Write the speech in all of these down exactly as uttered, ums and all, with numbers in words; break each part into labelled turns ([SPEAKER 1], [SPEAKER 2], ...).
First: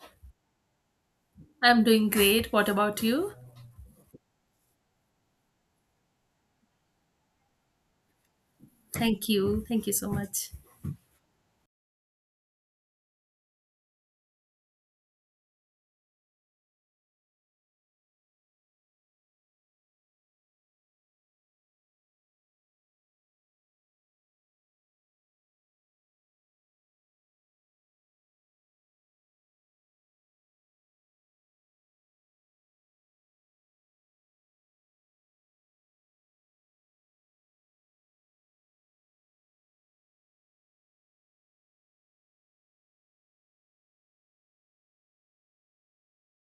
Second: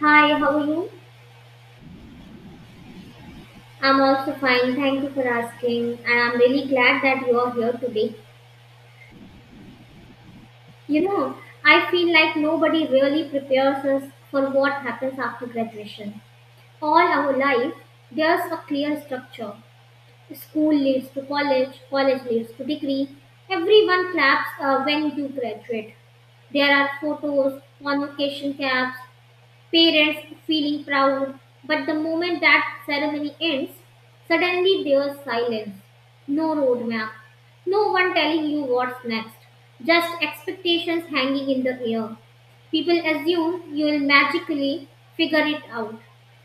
[SPEAKER 1] Hi, how are you?
[SPEAKER 2] I'm doing great. What about you?
[SPEAKER 1] I'm also fine. Thank you for asking. And I'm really glad that you are here today.
[SPEAKER 2] Thank you. Thank you so much.
[SPEAKER 1] You know, I feel like nobody really prepares us for what happens after graduation. All our life, there's a clear structure. School leads to college, college leads to degree. Everyone claps uh, when you graduate. There are photos, convocation caps, parents feeling proud. But the moment that ceremony ends, suddenly there's silence. No roadmap. No one telling you what's next. Just expectations hanging in the air. People assume you will magically figure it out.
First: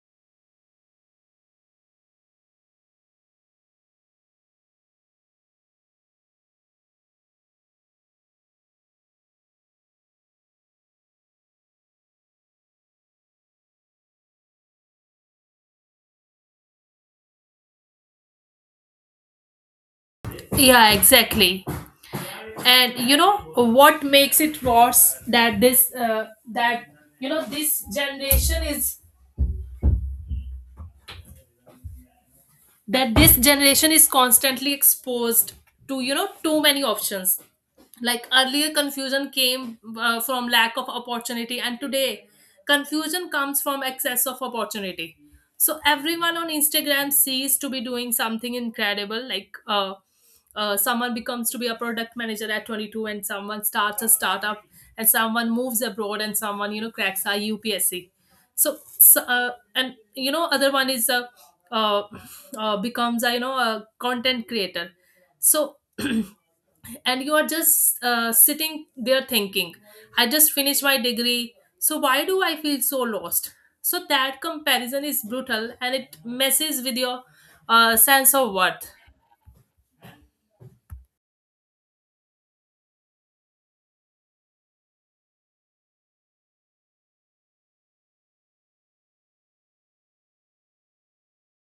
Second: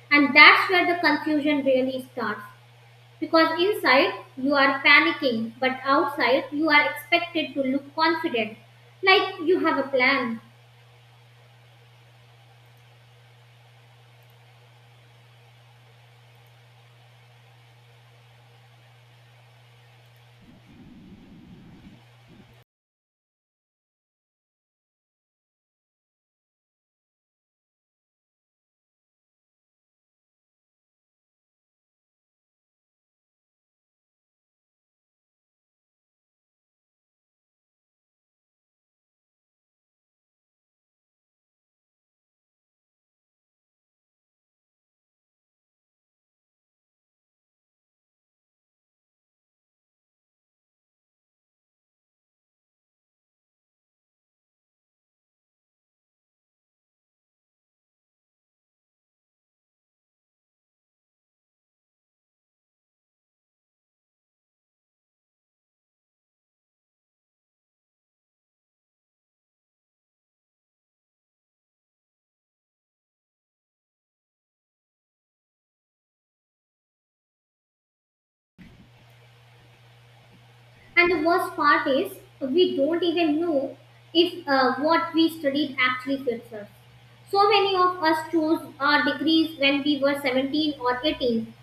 [SPEAKER 1] And that's where the confusion really starts. Because inside you are panicking, but outside you are expected to look confident, like you have a plan.
[SPEAKER 2] Yeah, exactly. And you know what makes it worse that this uh, that you know this generation is that this generation is constantly exposed to you know too many options. Like earlier confusion came uh, from lack of opportunity, and today confusion comes from excess of opportunity. So everyone on Instagram sees to be doing something incredible, like uh, uh, someone becomes to be a product manager at twenty-two, and someone starts a startup, and someone moves abroad, and someone you know cracks a U P S C. so, so uh, and you know other one is uh, uh, uh, becomes a you know a content creator. So and you are just uh, sitting there thinking, I just finished my degree, so why do I feel so lost? So that comparison is brutal, and it messes with your uh, sense of worth.
[SPEAKER 1] And the worst part is, we don't even know if uh, what we studied actually fits us. So many of us chose our degrees when we were seventeen or eighteen.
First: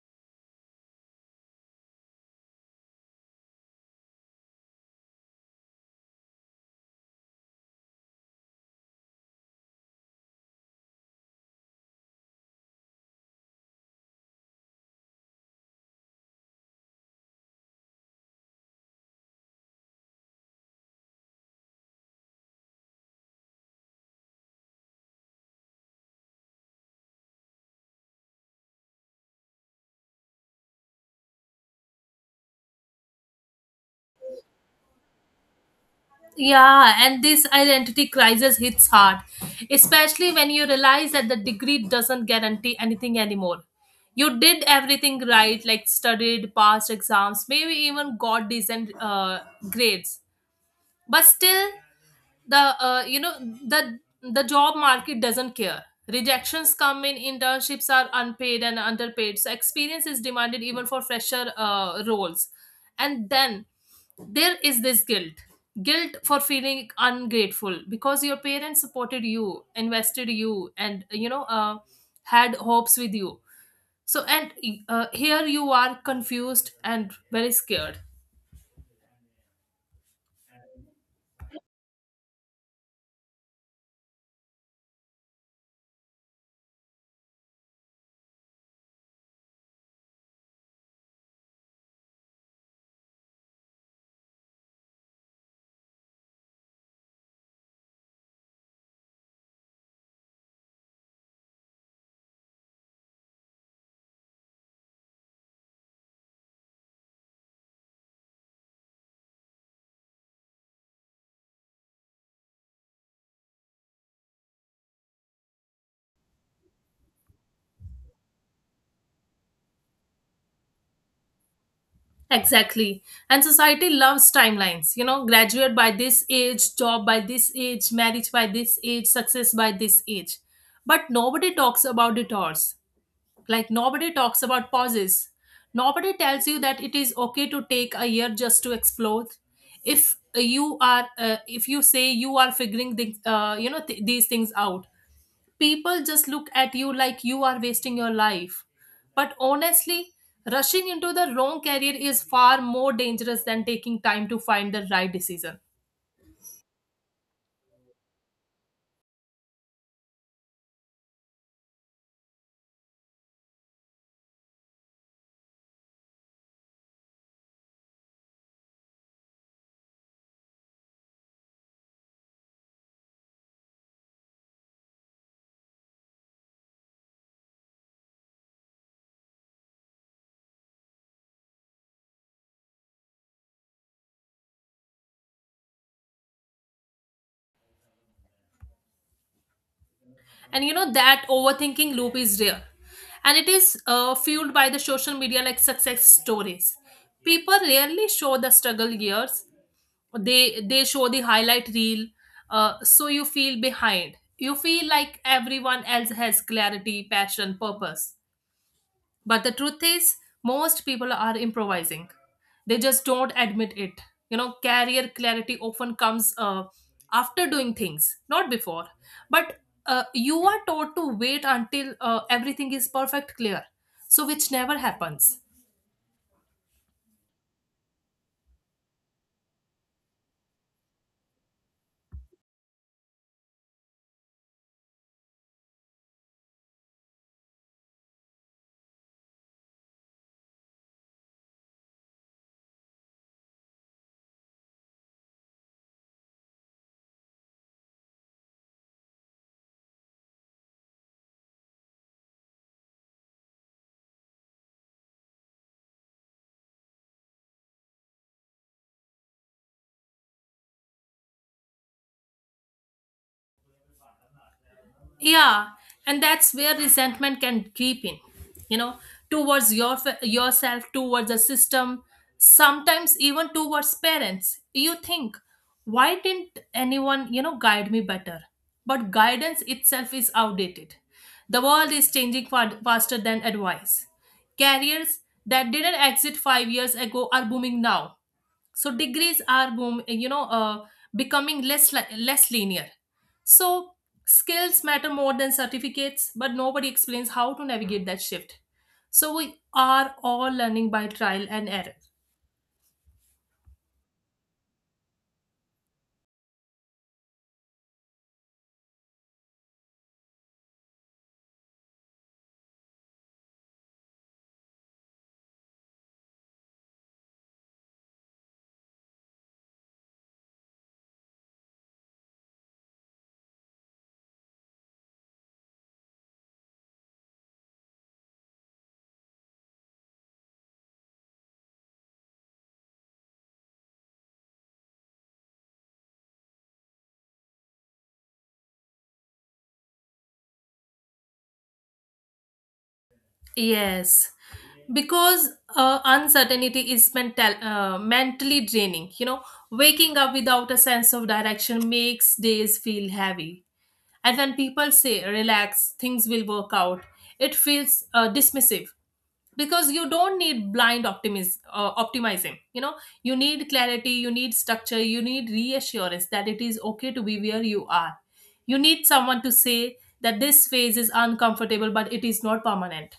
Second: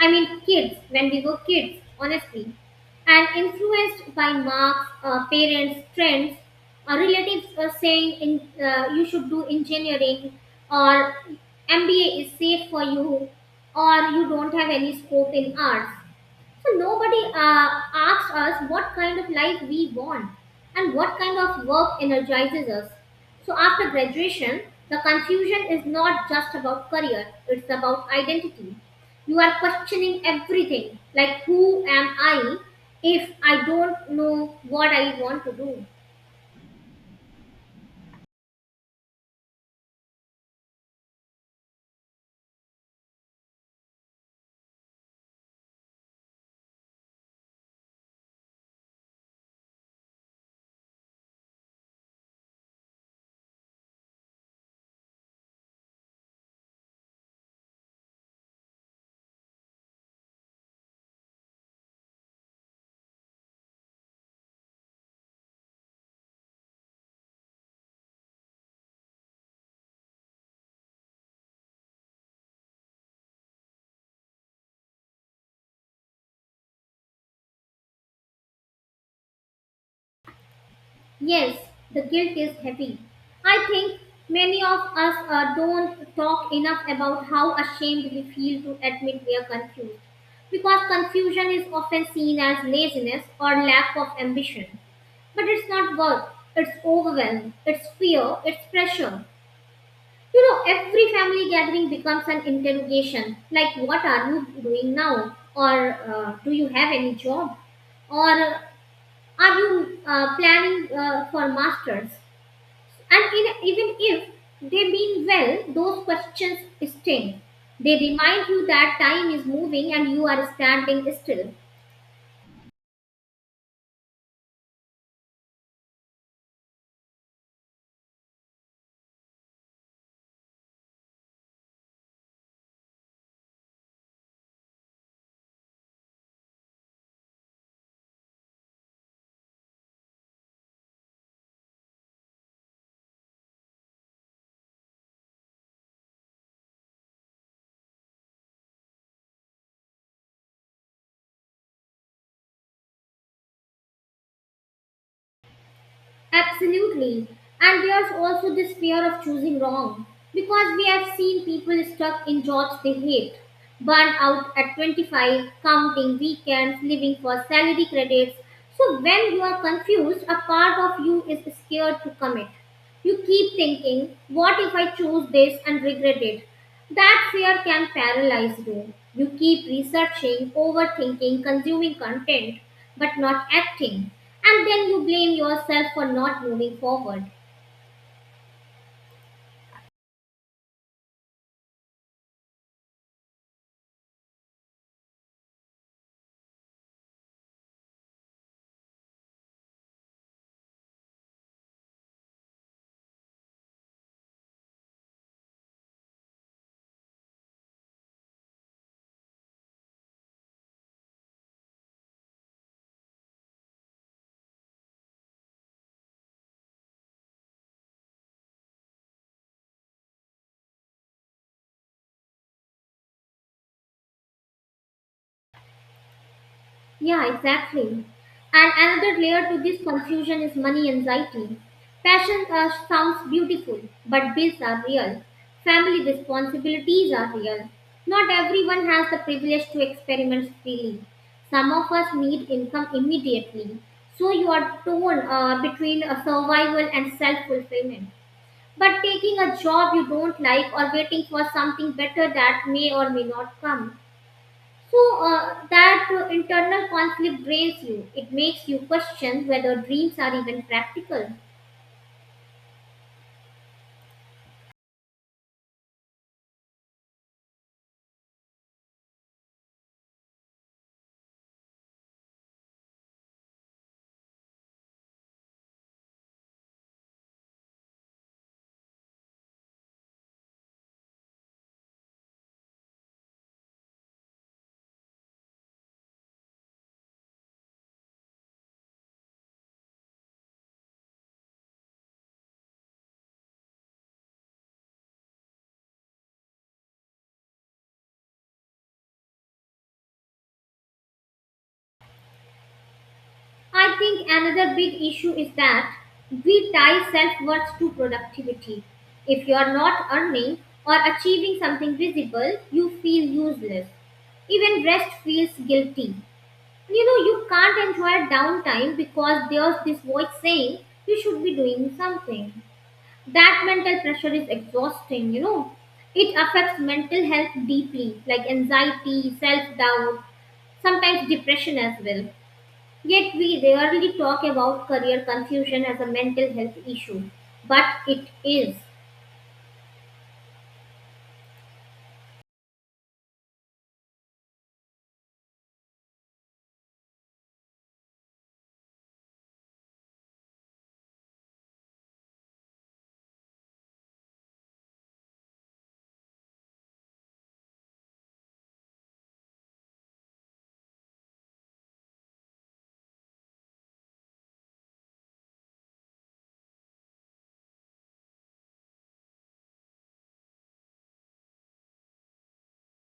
[SPEAKER 1] I mean, kids, when we were kids, honestly. And influenced by marks, uh, parents, trends, our relatives were saying in, uh, you should do engineering, or M B A is safe for you, or you don't have any scope in arts. So nobody uh, asks us what kind of life we want and what kind of work energizes us. So after graduation, the confusion is not just about career, it's about identity. You are questioning everything, like who am I if I don't know what I want to do?
[SPEAKER 2] Yeah, and this identity crisis hits hard, especially when you realize that the degree doesn't guarantee anything anymore. You did everything right, like studied, passed exams, maybe even got decent uh, grades, but still, the uh, you know, the the job market doesn't care. Rejections come in, internships are unpaid and underpaid, so experience is demanded even for fresher uh, roles. And then there is this guilt, guilt for feeling ungrateful because your parents supported you, invested you, and you know uh, had hopes with you. So and uh, here you are, confused and very scared.
[SPEAKER 1] Yes, the guilt is heavy. I think many of us uh, don't talk enough about how ashamed we feel to admit we are confused. Because confusion is often seen as laziness or lack of ambition. But it's not work, it's overwhelm, it's fear, it's pressure. You know, every family gathering becomes an interrogation, like, what are you doing now? Or uh, do you have any job? Or are you uh, planning uh, for masters? And in, even if they mean well, those questions sting. They remind you that time is moving and you are standing still.
[SPEAKER 2] Exactly. And society loves timelines. You know, graduate by this age, job by this age, marriage by this age, success by this age. But nobody talks about detours. Like, nobody talks about pauses. Nobody tells you that it is okay to take a year just to explore. If you are, uh, if you say you are figuring the, uh, you know, th- these things out, people just look at you like you are wasting your life. But honestly, rushing into the wrong career is far more dangerous than taking time to find the right decision.
[SPEAKER 1] Absolutely. And there's also this fear of choosing wrong because we have seen people stuck in jobs they hate, burn out at twenty-five, counting weekends, living for salary credits. So when you are confused, a part of you is scared to commit. You keep thinking, what if I choose this and regret it? That fear can paralyze you. You keep researching, overthinking, consuming content, but not acting. And then you blame yourself for not moving forward.
[SPEAKER 2] And you know that overthinking loop is real. And it is uh, fueled by the social media like success stories. People rarely show the struggle years. They they show the highlight reel, uh, so you feel behind. You feel like everyone else has clarity, passion, purpose. But the truth is, most people are improvising. They just don't admit it. You know, career clarity often comes uh, after doing things, not before. But uh, you are taught to wait until uh, everything is perfect clear, so which never happens.
[SPEAKER 1] Yeah, exactly. And another layer to this confusion is money anxiety. Passion uh, sounds beautiful, but bills are real. Family responsibilities are real. Not everyone has the privilege to experiment freely. Some of us need income immediately. So you are torn uh, between a survival and self fulfillment. But taking a job you don't like or waiting for something better that may or may not come, so uh, that uh, internal conflict drains you. It makes you question whether dreams are even practical.
[SPEAKER 2] Yeah, and that's where resentment can creep in, you know, towards your yourself, towards the system, sometimes even towards parents. You think, why didn't anyone you know guide me better? But guidance itself is outdated. The world is changing fa- faster than advice. Careers that didn't exist five years ago are booming now. So degrees are boom, you know, uh, becoming less li- less linear. So skills matter more than certificates, but nobody explains how to navigate that shift. So we are all learning by trial and error.
[SPEAKER 1] I think another big issue is that we tie self worth to productivity. If you are not earning or achieving something visible, you feel useless. Even rest feels guilty. You know, you can't enjoy downtime because there's this voice saying you should be doing something. That mental pressure is exhausting, you know. It affects mental health deeply, like anxiety, self-doubt, sometimes depression as well. Yet we rarely talk about career confusion as a mental health issue, but it is.
[SPEAKER 2] Yes, because uh, uncertainty is mental uh, mentally draining, you know. Waking up without a sense of direction makes days feel heavy. And when people say relax, things will work out, it feels uh, dismissive. Because you don't need blind optimism uh, optimism, you know. You need clarity, you need structure, you need reassurance that it is okay to be where you are. You need someone to say that this phase is uncomfortable, but it is not permanent.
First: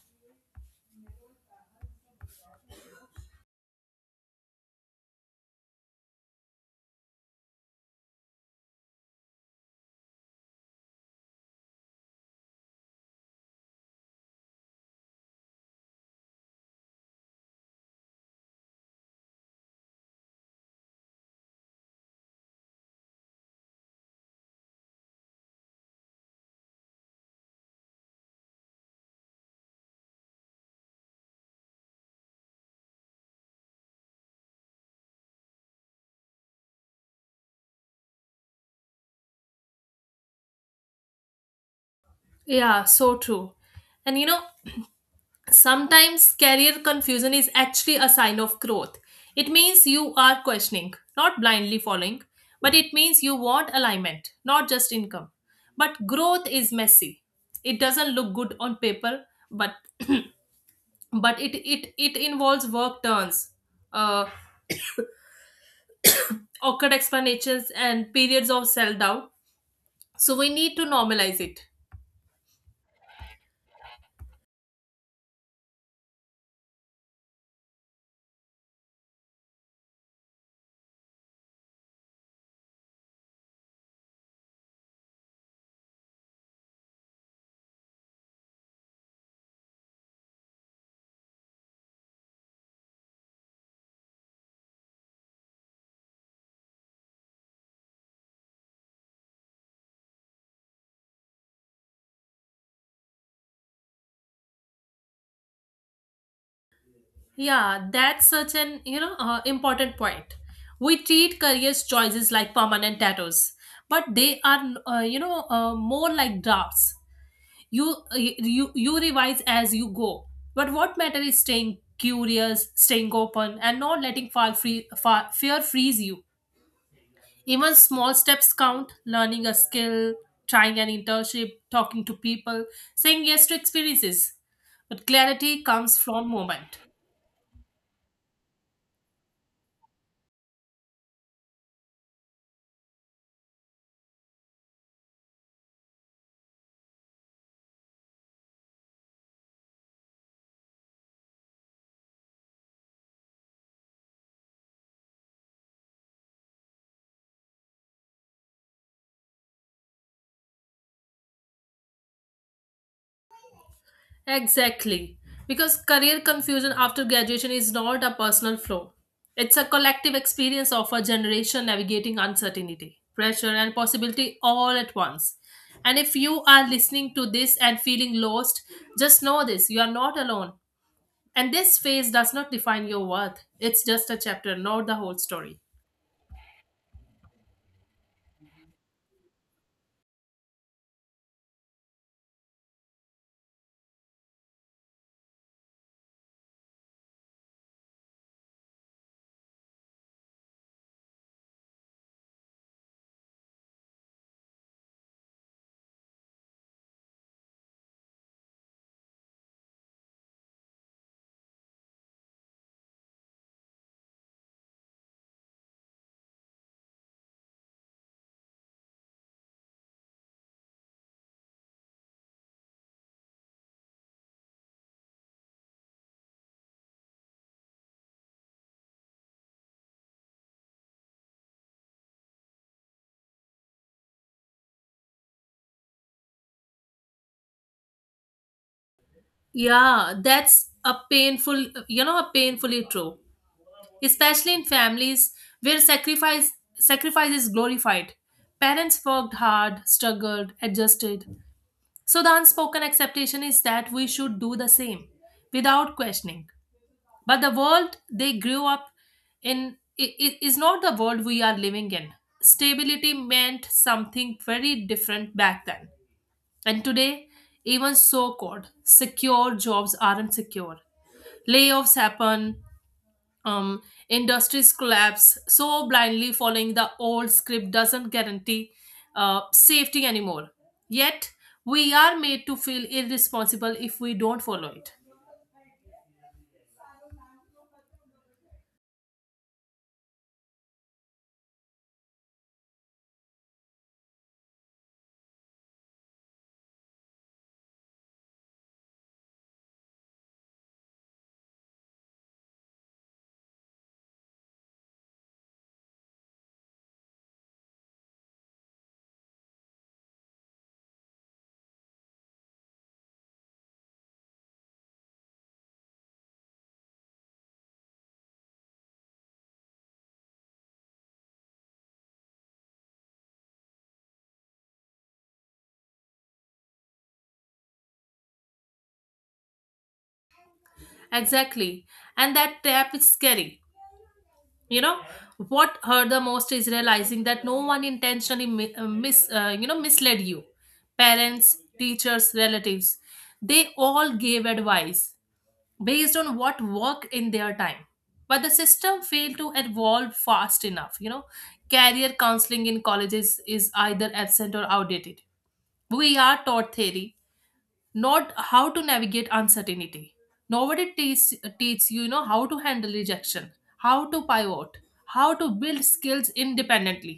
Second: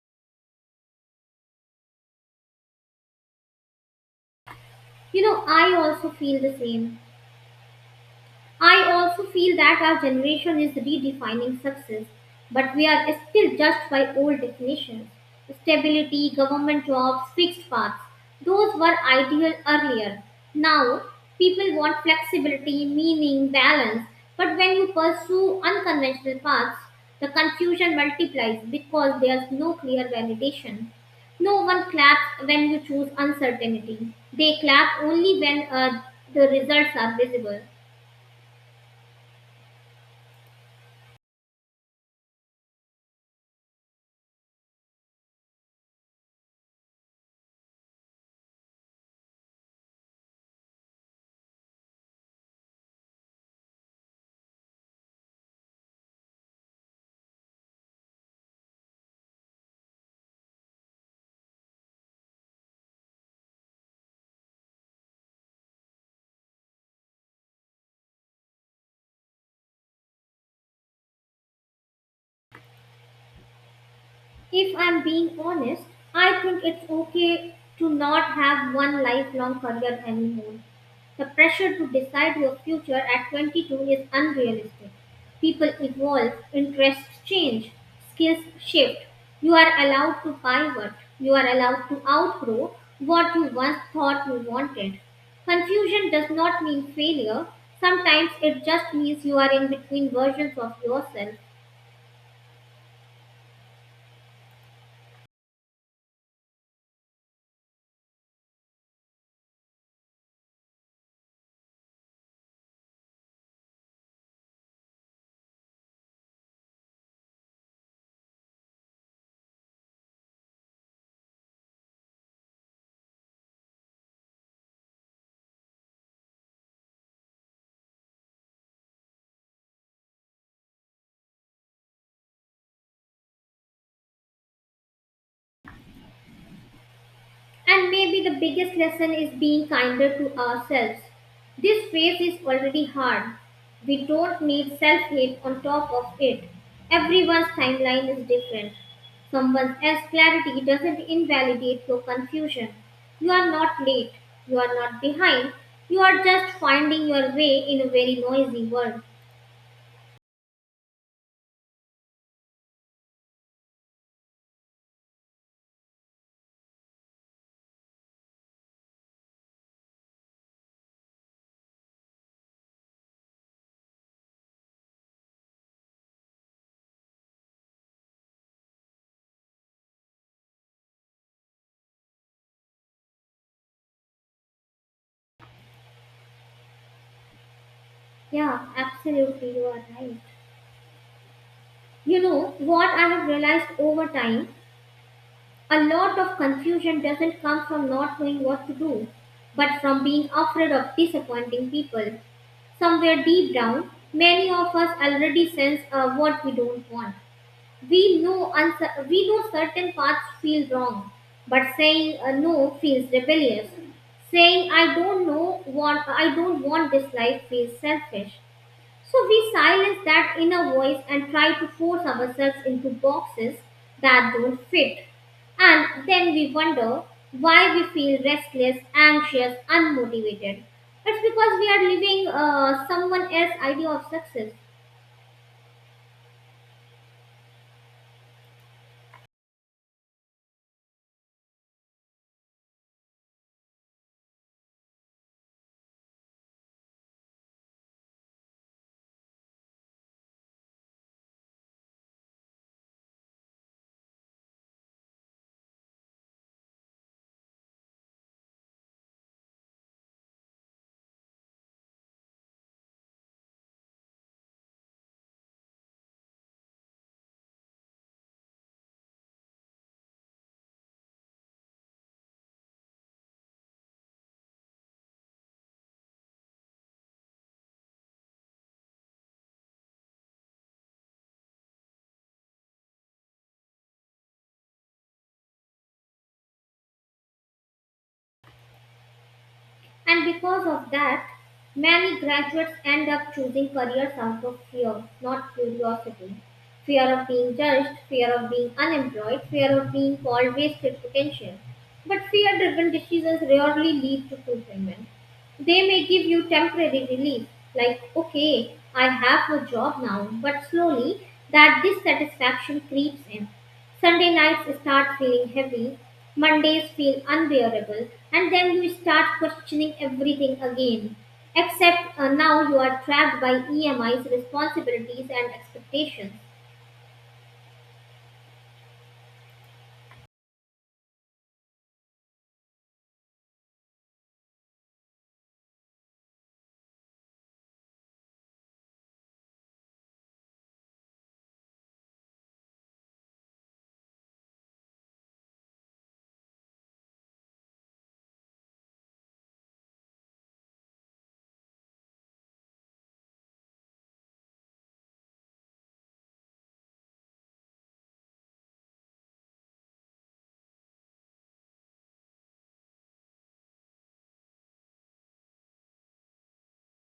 [SPEAKER 1] You know, I also feel the same. I also feel that our generation is redefining success, but we are still judged by old definitions. Stability, government jobs, fixed paths. Those were ideal earlier. Now, people want flexibility, meaning, balance. But when you pursue unconventional paths, the confusion multiplies because there's no clear validation. No one claps when you choose uncertainty. They clap only when uh, the results are visible.
[SPEAKER 2] Yeah, so true. And you know, sometimes career confusion is actually a sign of growth. It means you are questioning, not blindly following, but it means you want alignment, not just income. But growth is messy. It doesn't look good on paper, but but it it it involves work turns, uh, awkward explanations, and periods of self doubt. So we need to normalize it.
[SPEAKER 1] If I'm being honest, I think it's okay to not have one lifelong career anymore. The pressure to decide your future at twenty-two is unrealistic. People evolve, interests change, skills shift. You are allowed to pivot, you are allowed to outgrow what you once thought you wanted. Confusion does not mean failure, sometimes it just means you are in between versions of yourself.
[SPEAKER 2] Yeah, that's such an, you know, uh, important point. We treat career choices like permanent tattoos, but they are, uh, you know, uh, more like drafts. You, uh, you you revise as you go. But what matters is staying curious, staying open, and not letting fall free, fa fear freeze you. Even small steps count. Learning a skill, trying an internship, talking to people, saying yes to experiences. But clarity comes from moment.
[SPEAKER 1] And maybe the biggest lesson is being kinder to ourselves. This phase is already hard. We don't need self hate on top of it. Everyone's timeline is different. Someone else's clarity doesn't invalidate your confusion. You are not late. You are not behind. You are just finding your way in a very noisy world.
[SPEAKER 2] Exactly. Because career confusion after graduation is not a personal flaw. It's a collective experience of a generation navigating uncertainty, pressure, and possibility all at once. And if you are listening to this and feeling lost, just know this, you are not alone. And this phase does not define your worth. It's just a chapter, not the whole story.
[SPEAKER 1] Yeah, absolutely, you are right. You know what I have realized over time? A lot of confusion doesn't come from not knowing what to do, but from being afraid of disappointing people. Somewhere deep down, many of us already sense uh, what we don't want. We know uncer- we know certain paths feel wrong, but saying uh, no feels rebellious. Saying I don't know want I don't want this life feels selfish. So we silence that inner voice and try to force ourselves into boxes that don't fit. And then we wonder why we feel restless, anxious, unmotivated. It's because we are living uh, someone else's idea of success.
[SPEAKER 2] Yeah, that's a painful, you know, a painfully true. Especially in families where sacrifice sacrifice is glorified. Parents worked hard, struggled, adjusted. So the unspoken expectation is that we should do the same without questioning. But the world they grew up in i- i- is not the world we are living in. Stability meant something very different back then. And today, even so called secure jobs aren't secure. Layoffs happen, um, industries collapse. So blindly following the old script doesn't guarantee uh, safety anymore, yet we are made to feel irresponsible if we don't follow it.
[SPEAKER 1] And because of that, many graduates end up choosing careers out of fear, not curiosity. Fear of being judged, fear of being unemployed, fear of being called wasted potential. But fear driven decisions rarely lead to fulfillment. They may give you temporary relief, like, okay, I have a job now, but slowly that dissatisfaction creeps in. Sunday nights start feeling heavy, Mondays feel unbearable, and then you start questioning everything again. Except uh, now you are trapped by E M Is, responsibilities, and expectations.
[SPEAKER 2] Exactly. And that trap is scary, you know. What hurt the most is realizing that no one intentionally mi- uh, mis uh, you know misled you. Parents, teachers, relatives, they all gave advice based on what worked in their time, but the system failed to evolve fast enough, you know. Career counseling in colleges is either absent or outdated. We are taught theory, not how to navigate uncertainty. Nobody teaches teach you, you know, how to handle rejection, how to pivot, how to build skills independently.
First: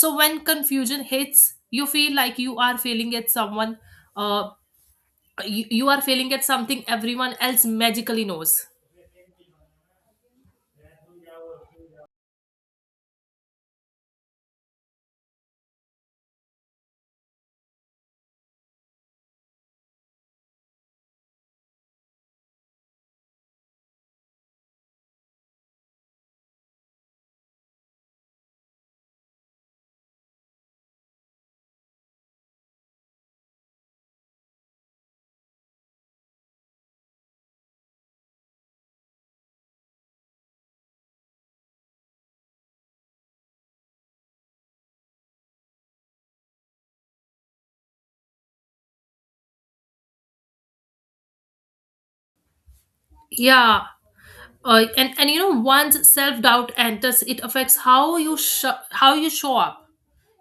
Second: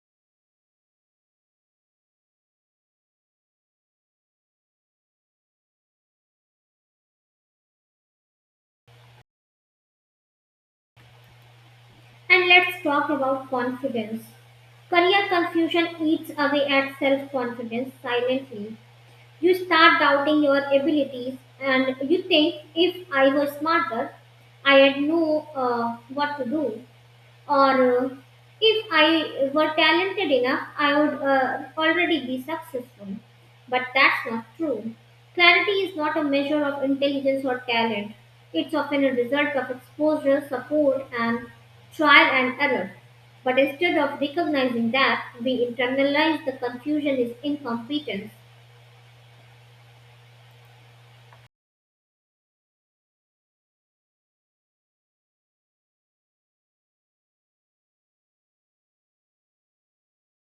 [SPEAKER 2] So when confusion hits, you feel like you are failing at someone uh, you, you are failing at something everyone else magically knows.
[SPEAKER 1] And let's talk about confidence. Career confusion eats away at self confidence silently. You start doubting your abilities, and you think if I were smarter, I would know uh, what to do. or uh, if I were talented enough, I would uh, already be successful. But that's not true. Clarity is not a measure of intelligence or talent. It's often a result of exposure, support, and trial and error. But instead of recognizing that, we internalize the confusion is incompetence.
[SPEAKER 2] Yeah. Uh, and and you know, once self doubt enters, it affects how you sh- how you show up.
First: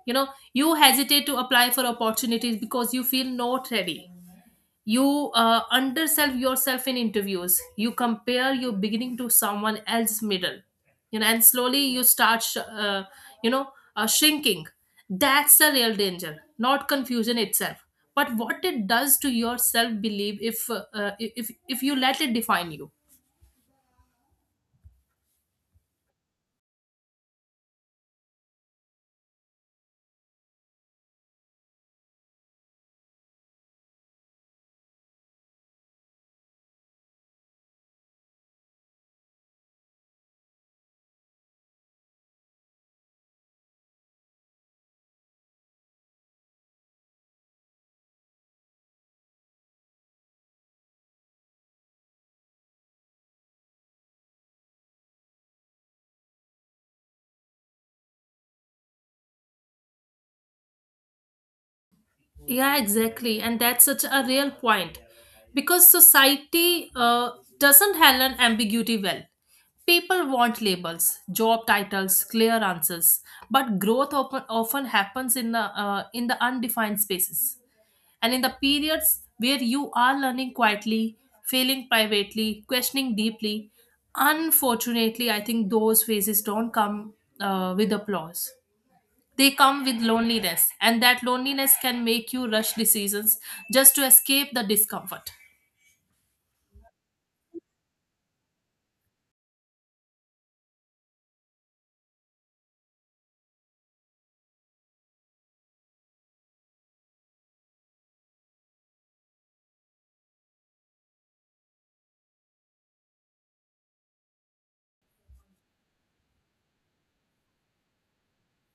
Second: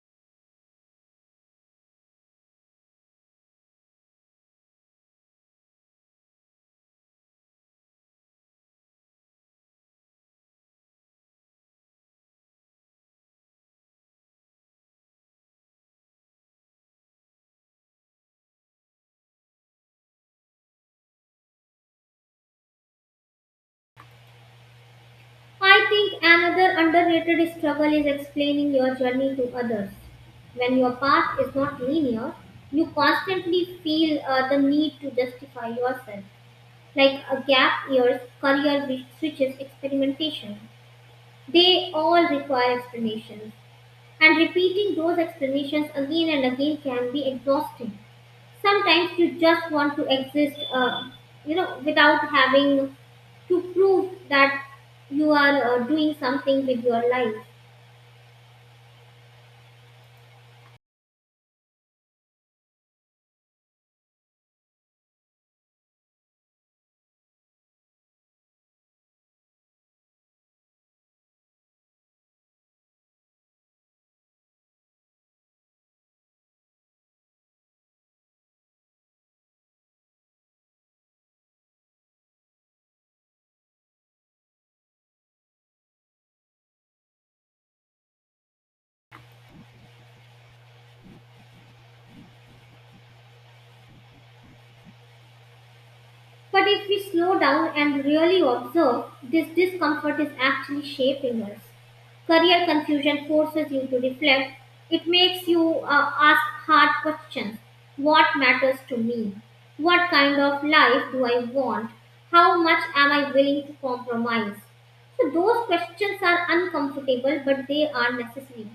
[SPEAKER 2] You know, you hesitate to apply for opportunities because you feel not ready. You uh, undersell yourself in interviews. You compare your beginning to someone else's middle, you know. And slowly you start sh- uh, you know uh, shrinking. That's the real danger, not confusion itself, but what it does to your self belief if uh, uh, if if you let it define you.
[SPEAKER 1] I think another underrated struggle is explaining your journey to others. When your path is not linear, you constantly feel uh, the need to justify yourself. Like a gap years, career wi- switches, experimentation. They all require explanations. And repeating those explanations again and again can be exhausting. Sometimes you just want to exist, uh, you know, without having to prove that you are uh, doing something with your life.
[SPEAKER 2] Yeah, exactly. And that's such a real point, because society uh, doesn't handle ambiguity well. People want labels, job titles, clear answers, but growth often, often happens in the, uh, in the undefined spaces, and in the periods where you are learning quietly, failing privately, questioning deeply. Unfortunately, I think those phases don't come uh, with applause. They come with loneliness, and that loneliness can make you rush decisions just to escape the discomfort.
[SPEAKER 1] But if we slow down and really observe, this discomfort is actually shaping us. Career confusion forces you to reflect. It makes you uh, ask hard questions. What matters to me? What kind of life do I want? How much am I willing to compromise? So, those questions are uncomfortable, but they are necessary.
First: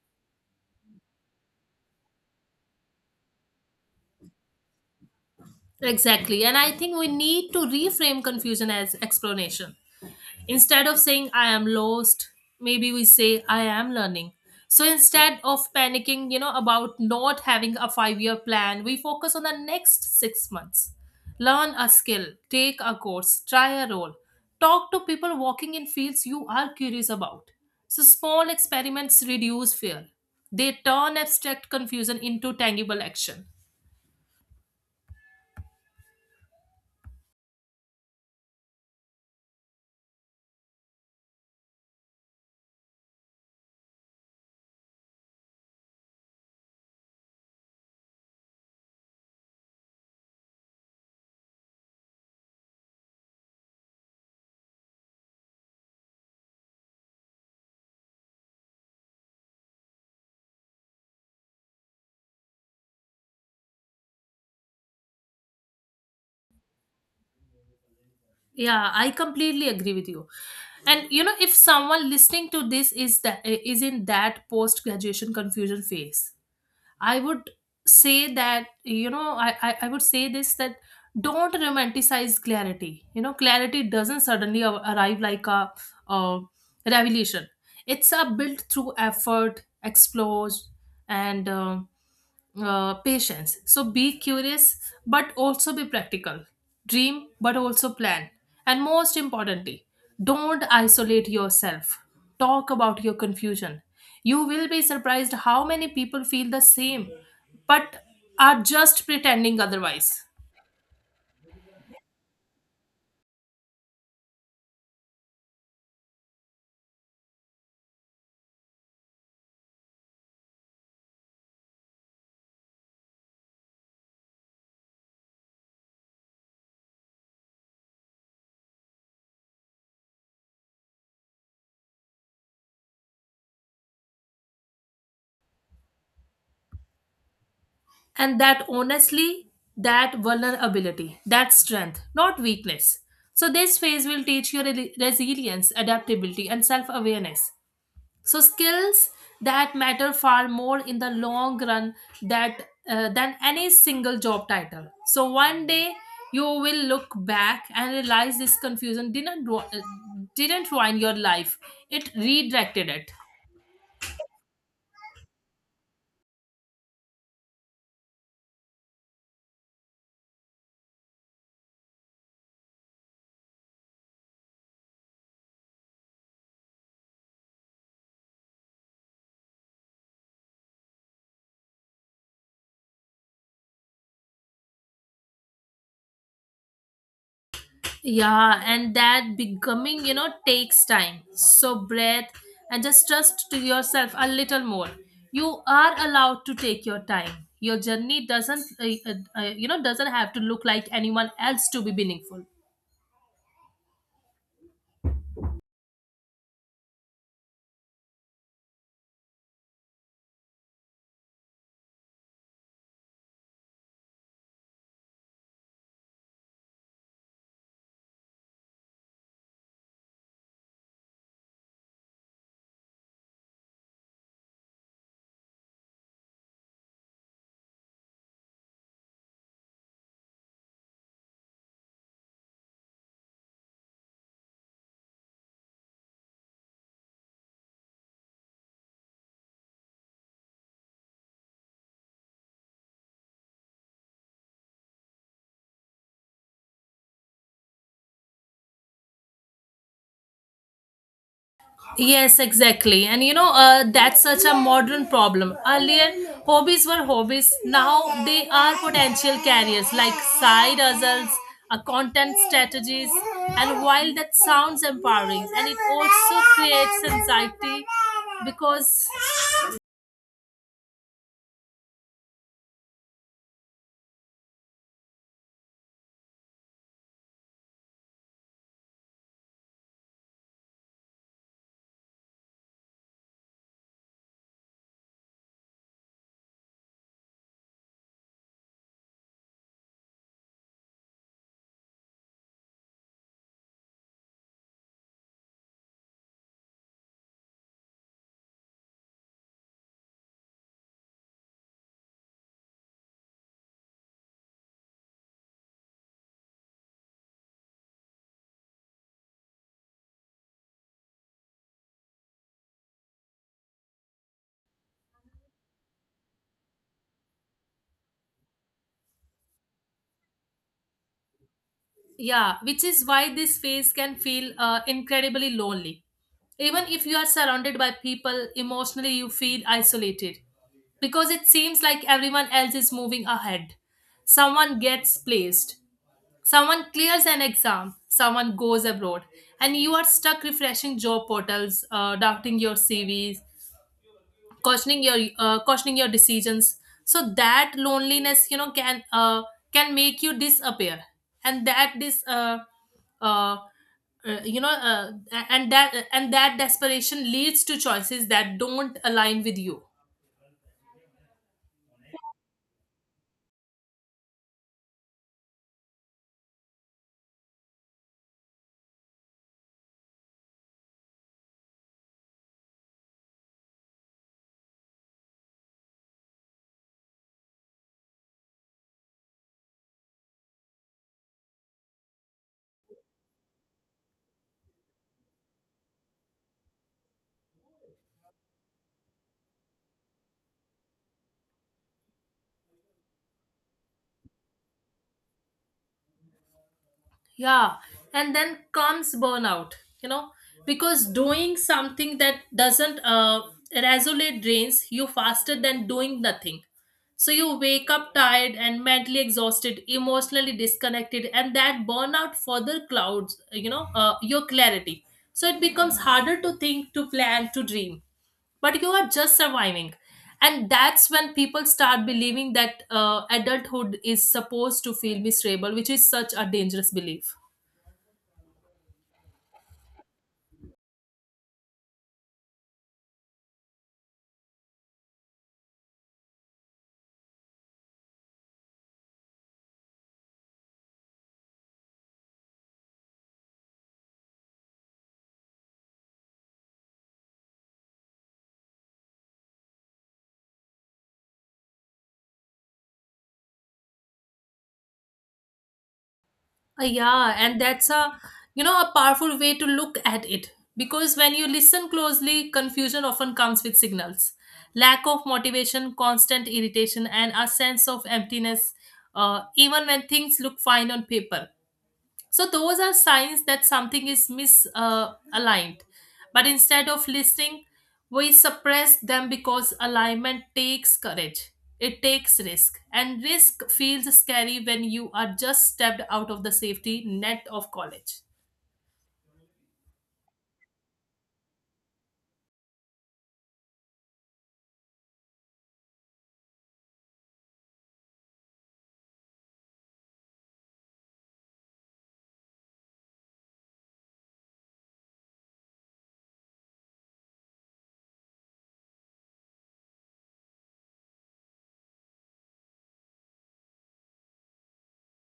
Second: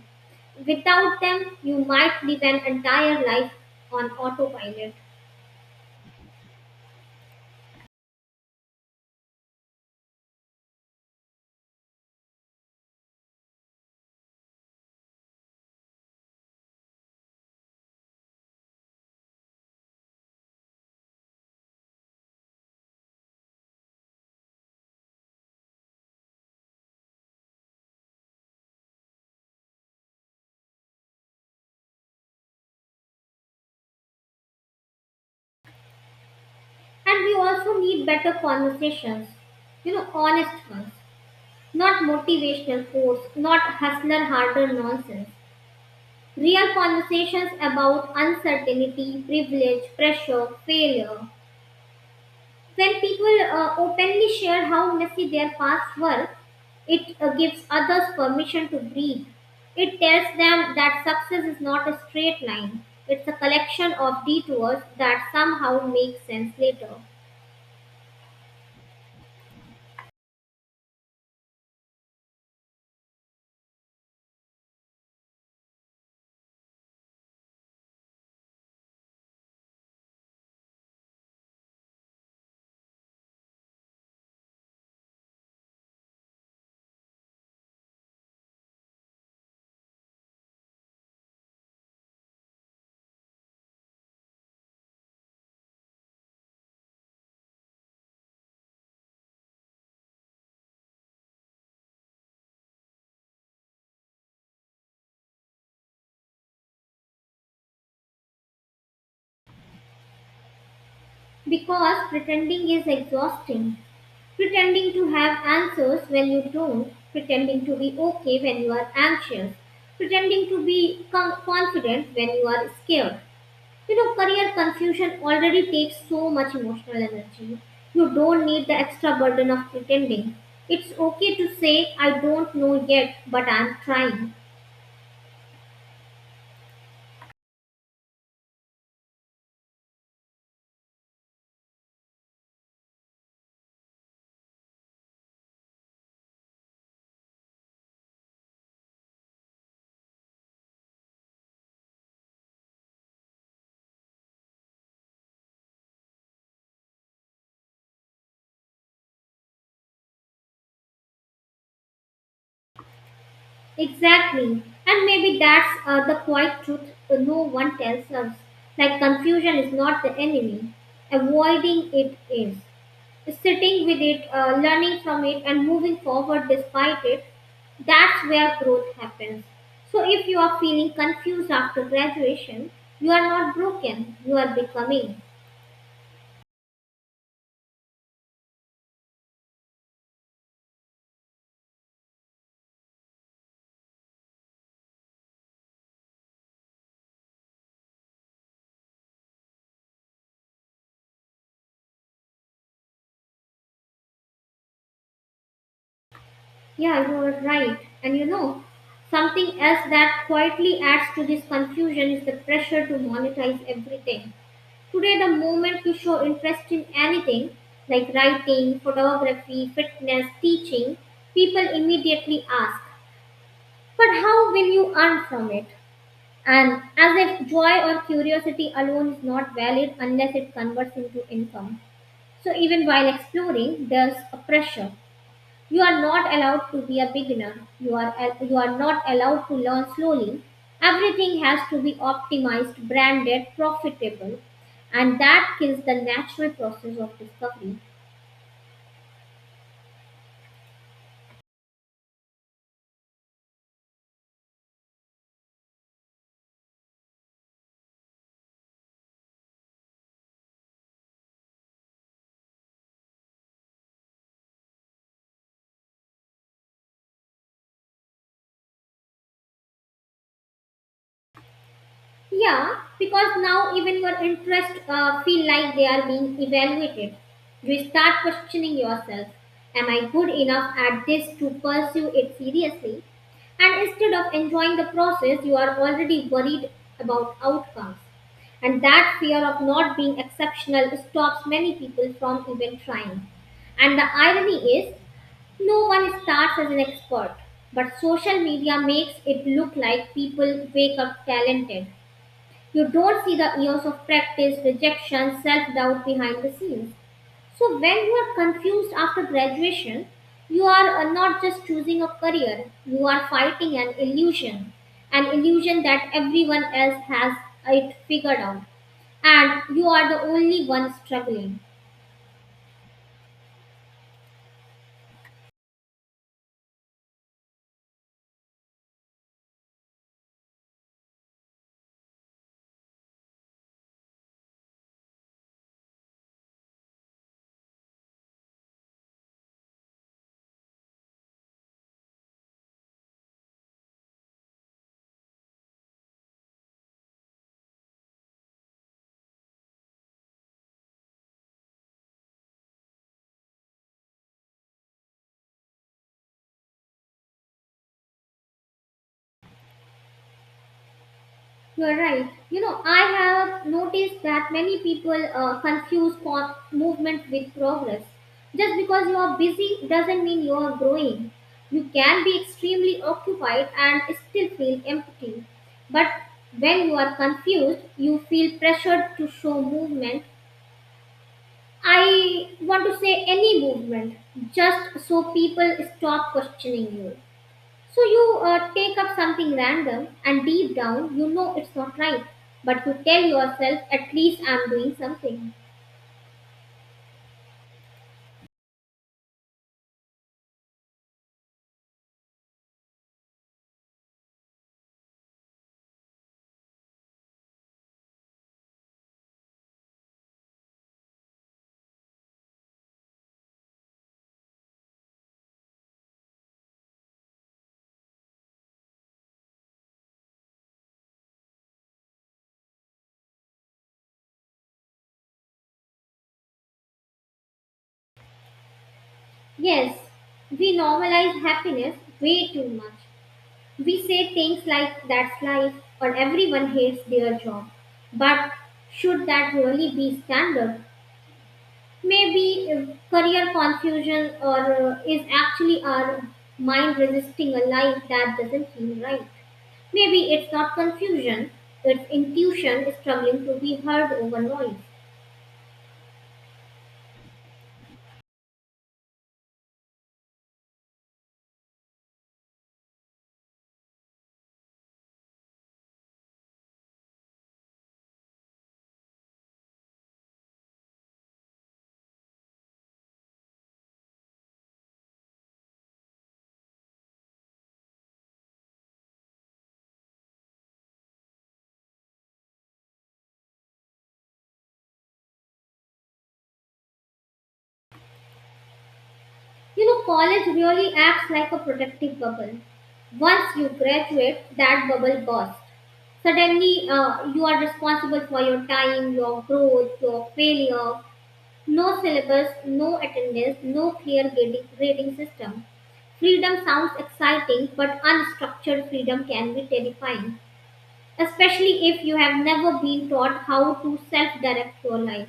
[SPEAKER 1] Without them, you might live an entire life on autopilot.
[SPEAKER 2] Exactly. And I think we need to reframe confusion as explanation. Instead of saying I am lost, maybe we say I am learning. So instead of panicking, you know, about not having a five year plan, we focus on the next six months. Learn a skill, take a course, try a role, talk to people walking in fields you are curious about. So small experiments reduce fear. They turn abstract confusion into tangible action.
[SPEAKER 1] And we also need better conversations, you know, honest ones, not motivational quotes, not hustler harder nonsense. Real conversations about uncertainty, privilege, pressure, failure. When people uh, openly share how messy their past were, it uh, gives others permission to breathe. It tells them that success is not a straight line, it's a collection of detours that somehow make sense later.
[SPEAKER 2] Yeah, I completely agree with you. And you know, if someone listening to this is that is in that post graduation confusion phase, I would say that you know, I, I I would say this, that don't romanticize clarity. You know, clarity doesn't suddenly ar- arrive like a uh, revelation. It's a built through effort, explores, and. um uh, patience. So be curious, but also be practical. Dream, but also plan. And most importantly, don't isolate yourself. Talk about your confusion. You will be surprised how many people feel the same, but are just pretending otherwise.
[SPEAKER 1] Because pretending is exhausting. Pretending to have answers when you don't. Pretending to be okay when you are anxious. Pretending to be com- confident when you are scared. You know, career confusion already takes so much emotional energy. You don't need the extra burden of pretending. It's okay to say, I don't know yet, but I'm trying.
[SPEAKER 2] And that honestly, that vulnerability, that strength, not weakness. So, this phase will teach you re- resilience, adaptability, and self awareness, so skills that matter far more in the long run that uh, than any single job title. So one day you will look back and realize this confusion didn't ru- uh, didn't ruin your life, it redirected it.
[SPEAKER 1] Exactly. And maybe that's uh, the quiet truth uh, no one tells us. Like confusion is not the enemy, avoiding it is. Sitting with it, uh, learning from it, and moving forward despite it, that's where growth happens. So if you are feeling confused after graduation, you are not broken, you are becoming.
[SPEAKER 2] Yeah, and that becoming, you know, takes time. So breath, and just trust to yourself a little more. You are allowed to take your time. Your journey doesn't uh, uh, uh, you know doesn't have to look like anyone else to be meaningful.
[SPEAKER 1] Yeah, you are right. And you know, something else that quietly adds to this confusion is the pressure to monetize everything. Today, the moment you show interest in anything like writing, photography, fitness, teaching, people immediately ask, but how will you earn from it? And as if joy or curiosity alone is not valid unless it converts into income. So, even while exploring, there's a pressure. You are not allowed to be a beginner. You are al- you are not allowed to learn slowly. Everything has to be optimized, branded, profitable, and that kills the natural process of discovery.
[SPEAKER 2] Yes, exactly. And you know, uh, that's such a modern problem. Earlier, hobbies were hobbies. Now they are potential careers like side hustles, uh, content strategies. And while that sounds empowering, and it also creates anxiety because,
[SPEAKER 1] Yeah, because now even your interests uh, feel like they are being evaluated. You start questioning yourself, am I good enough at this to pursue it seriously? And instead of enjoying the process, you are already worried about outcomes. And that fear of not being exceptional stops many people from even trying. And the irony is, no one starts as an expert, but social media makes it look like people wake up talented. You don't see the years of practice, rejection, self doubt behind the scenes. So, when you are confused after graduation, you are uh, not just choosing a career, you are fighting an illusion, an illusion that everyone else has it figured out, and you are the only one struggling.
[SPEAKER 2] yeah, which is why this phase can feel uh, incredibly lonely. Even if you are surrounded by people, emotionally you feel isolated, because it seems like everyone else is moving ahead. Someone gets placed, someone clears an exam, someone goes abroad, and you are stuck refreshing job portals, uh, doubting your C Vs, questioning your uh, questioning your decisions. So that loneliness, you know, can uh, can make you disappear. And that this uh, uh, uh, you know uh, a- and that and that desperation leads to choices that don't align with you.
[SPEAKER 1] You're right. You know, I have noticed that many people uh, confuse con- movement with progress. Just because you are busy doesn't mean you are growing. You can be extremely occupied and still feel empty. But when you are confused, you feel pressured to show movement. I want to say any movement, just so people stop questioning you. So you uh, take up something random, and deep down, you know it's not right, but you tell yourself, at least I'm doing something.
[SPEAKER 2] Yeah, and then comes burnout, you know, because doing something that doesn't uh, resonate drains you faster than doing nothing. So you wake up tired and mentally exhausted, emotionally disconnected, and that burnout further clouds, you know, uh, your clarity. So it becomes harder to think, to plan, to dream. But you are just surviving. And that's when people start believing that uh, adulthood is supposed to feel miserable, which is such a dangerous belief.
[SPEAKER 1] Yes, we normalize happiness way too much. We say things like, that's life, or everyone hates their job. But should that really be standard? Maybe uh, career confusion or uh, is actually our mind resisting a life that doesn't feel right. Maybe it's not confusion, it's intuition struggling to be heard over noise.
[SPEAKER 2] Uh, yeah, and that's a, you know, a powerful way to look at it, because when you listen closely, confusion often comes with signals, lack of motivation, constant irritation, and a sense of emptiness, uh, even when things look fine on paper. So those are signs that something is misaligned. Uh, aligned. But instead of listening, we suppress them, because alignment takes courage. It takes risk. And risk feels scary when you are just stepped out of the safety net of college.
[SPEAKER 1] You know, college really acts like a protective bubble. Once you graduate, that bubble bursts. Suddenly, uh, you are responsible for your time, your growth, your failure. No syllabus, no attendance, no clear grading, grading system. Freedom sounds exciting, but unstructured freedom can be terrifying, especially if you have never been taught how to self direct your life.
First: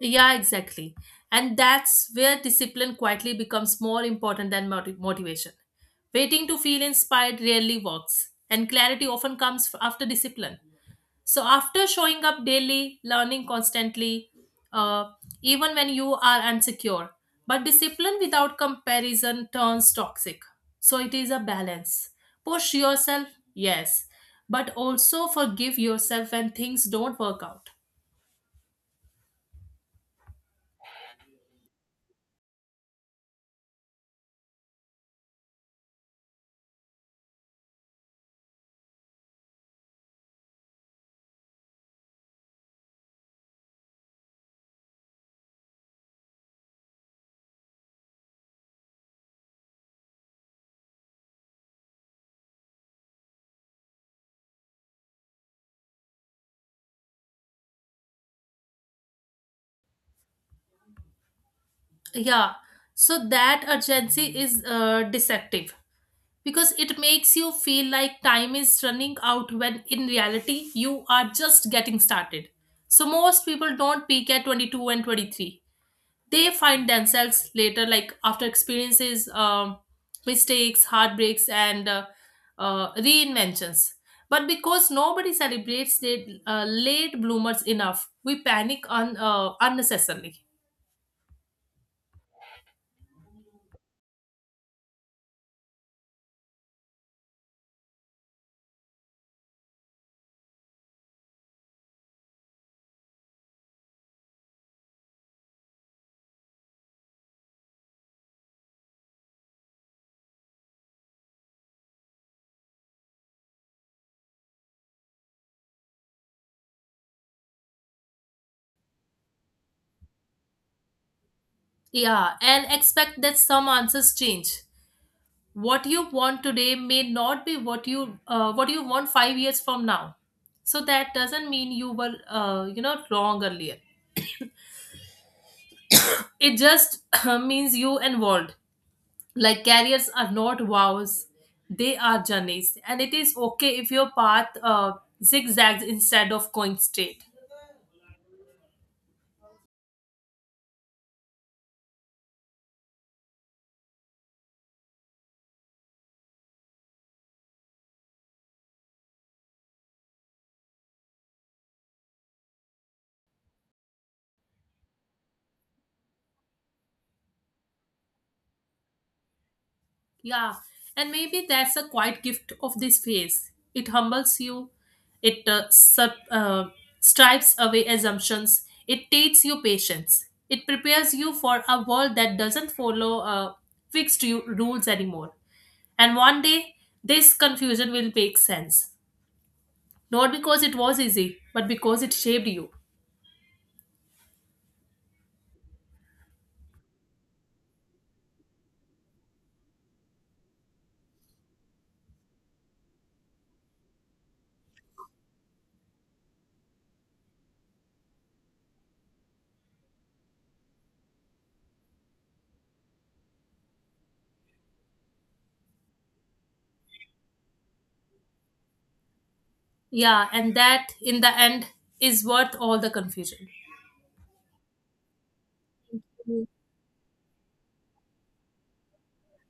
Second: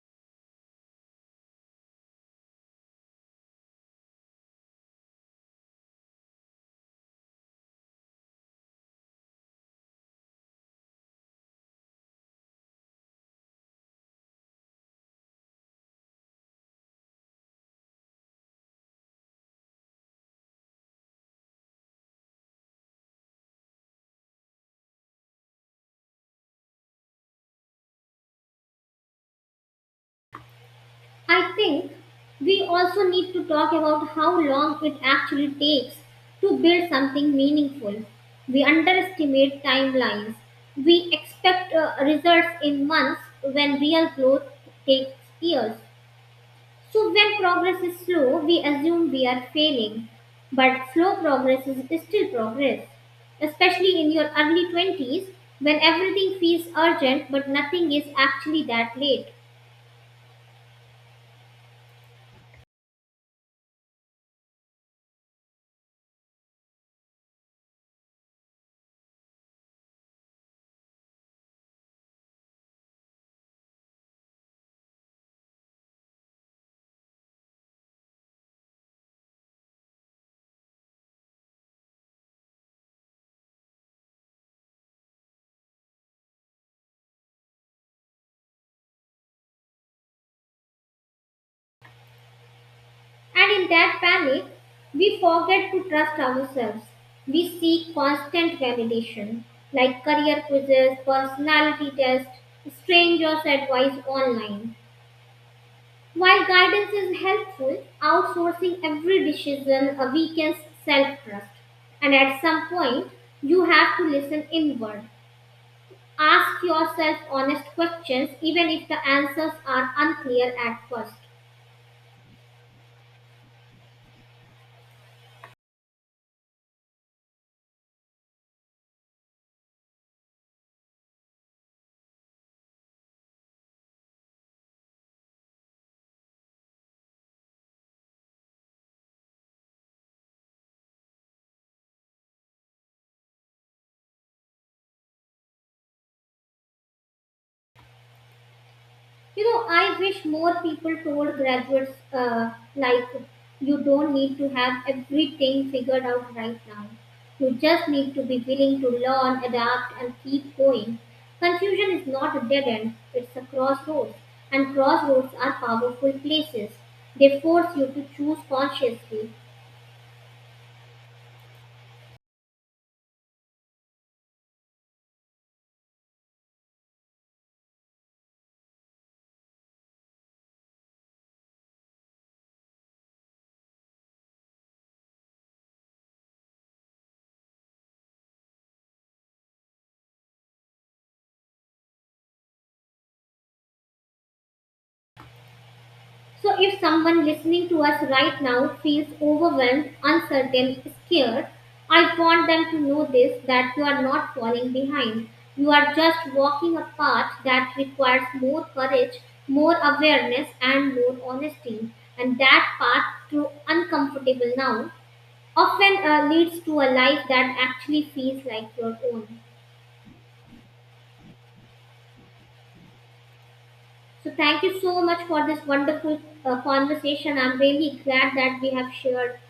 [SPEAKER 2] Yeah, exactly. And that's where discipline quietly becomes more important than moti- motivation. Waiting to feel inspired rarely works, and clarity often comes f- after discipline. So after showing up daily, learning constantly, uh, even when you are insecure, but discipline without comparison turns toxic. So it is a balance. Push yourself, yes, but also forgive yourself when things don't work out.
[SPEAKER 1] I think we also need to talk about how long it actually takes to build something meaningful. We underestimate timelines. We expect uh, results in months when real growth takes years. So, when progress is slow, we assume we are failing. But slow progress is still progress, especially in your early twenties when everything feels urgent but nothing is actually that late.
[SPEAKER 2] Yeah, so that urgency is uh, deceptive, because it makes you feel like time is running out when in reality you are just getting started. So most people don't peak at twenty-two and twenty-three. They find themselves later like after experiences, um, mistakes, heartbreaks, and uh, uh, reinventions. But because nobody celebrates the uh, late bloomers enough, we panic un- uh, unnecessarily.
[SPEAKER 1] And in that panic, we forget to trust ourselves. We seek constant validation, like career quizzes, personality tests, strangers' advice online. While guidance is helpful, outsourcing every decision uh, weakens self trust. And at some point, you have to listen inward. Ask yourself honest questions, even if the answers are unclear at first.
[SPEAKER 2] Yeah, and expect that some answers change. What you want today may not be what you uh, what you want five years from now. So that doesn't mean you were uh, you know wrong earlier, it just means you evolved. Like careers are not vows, they are journeys, and it is okay if your path uh, zigzags instead of going straight.
[SPEAKER 1] You know, I wish more people told graduates, uh, like, you don't need to have everything figured out right now. You just need to be willing to learn, adapt, and keep going. Confusion is not a dead end, it's a crossroads. And crossroads are powerful places. They force you to choose consciously.
[SPEAKER 2] Yeah, and maybe that's a quiet gift of this phase. It humbles you, it uh, sub, uh, stripes away assumptions, it takes you patience, it prepares you for a world that doesn't follow uh, fixed u- rules anymore. And one day this confusion will make sense, not because it was easy, but because it shaped you.
[SPEAKER 1] So, if someone listening to us right now feels overwhelmed, uncertain, scared, I want them to know this, that you are not falling behind. You are just walking a path that requires more courage, more awareness, and more honesty. And that path, through uncomfortable now, often uh, leads to a life that actually feels like your own.
[SPEAKER 2] Yeah, and that in the end is worth all the confusion.
[SPEAKER 1] So, thank you so much for this wonderful uh, conversation. I'm really glad that we have shared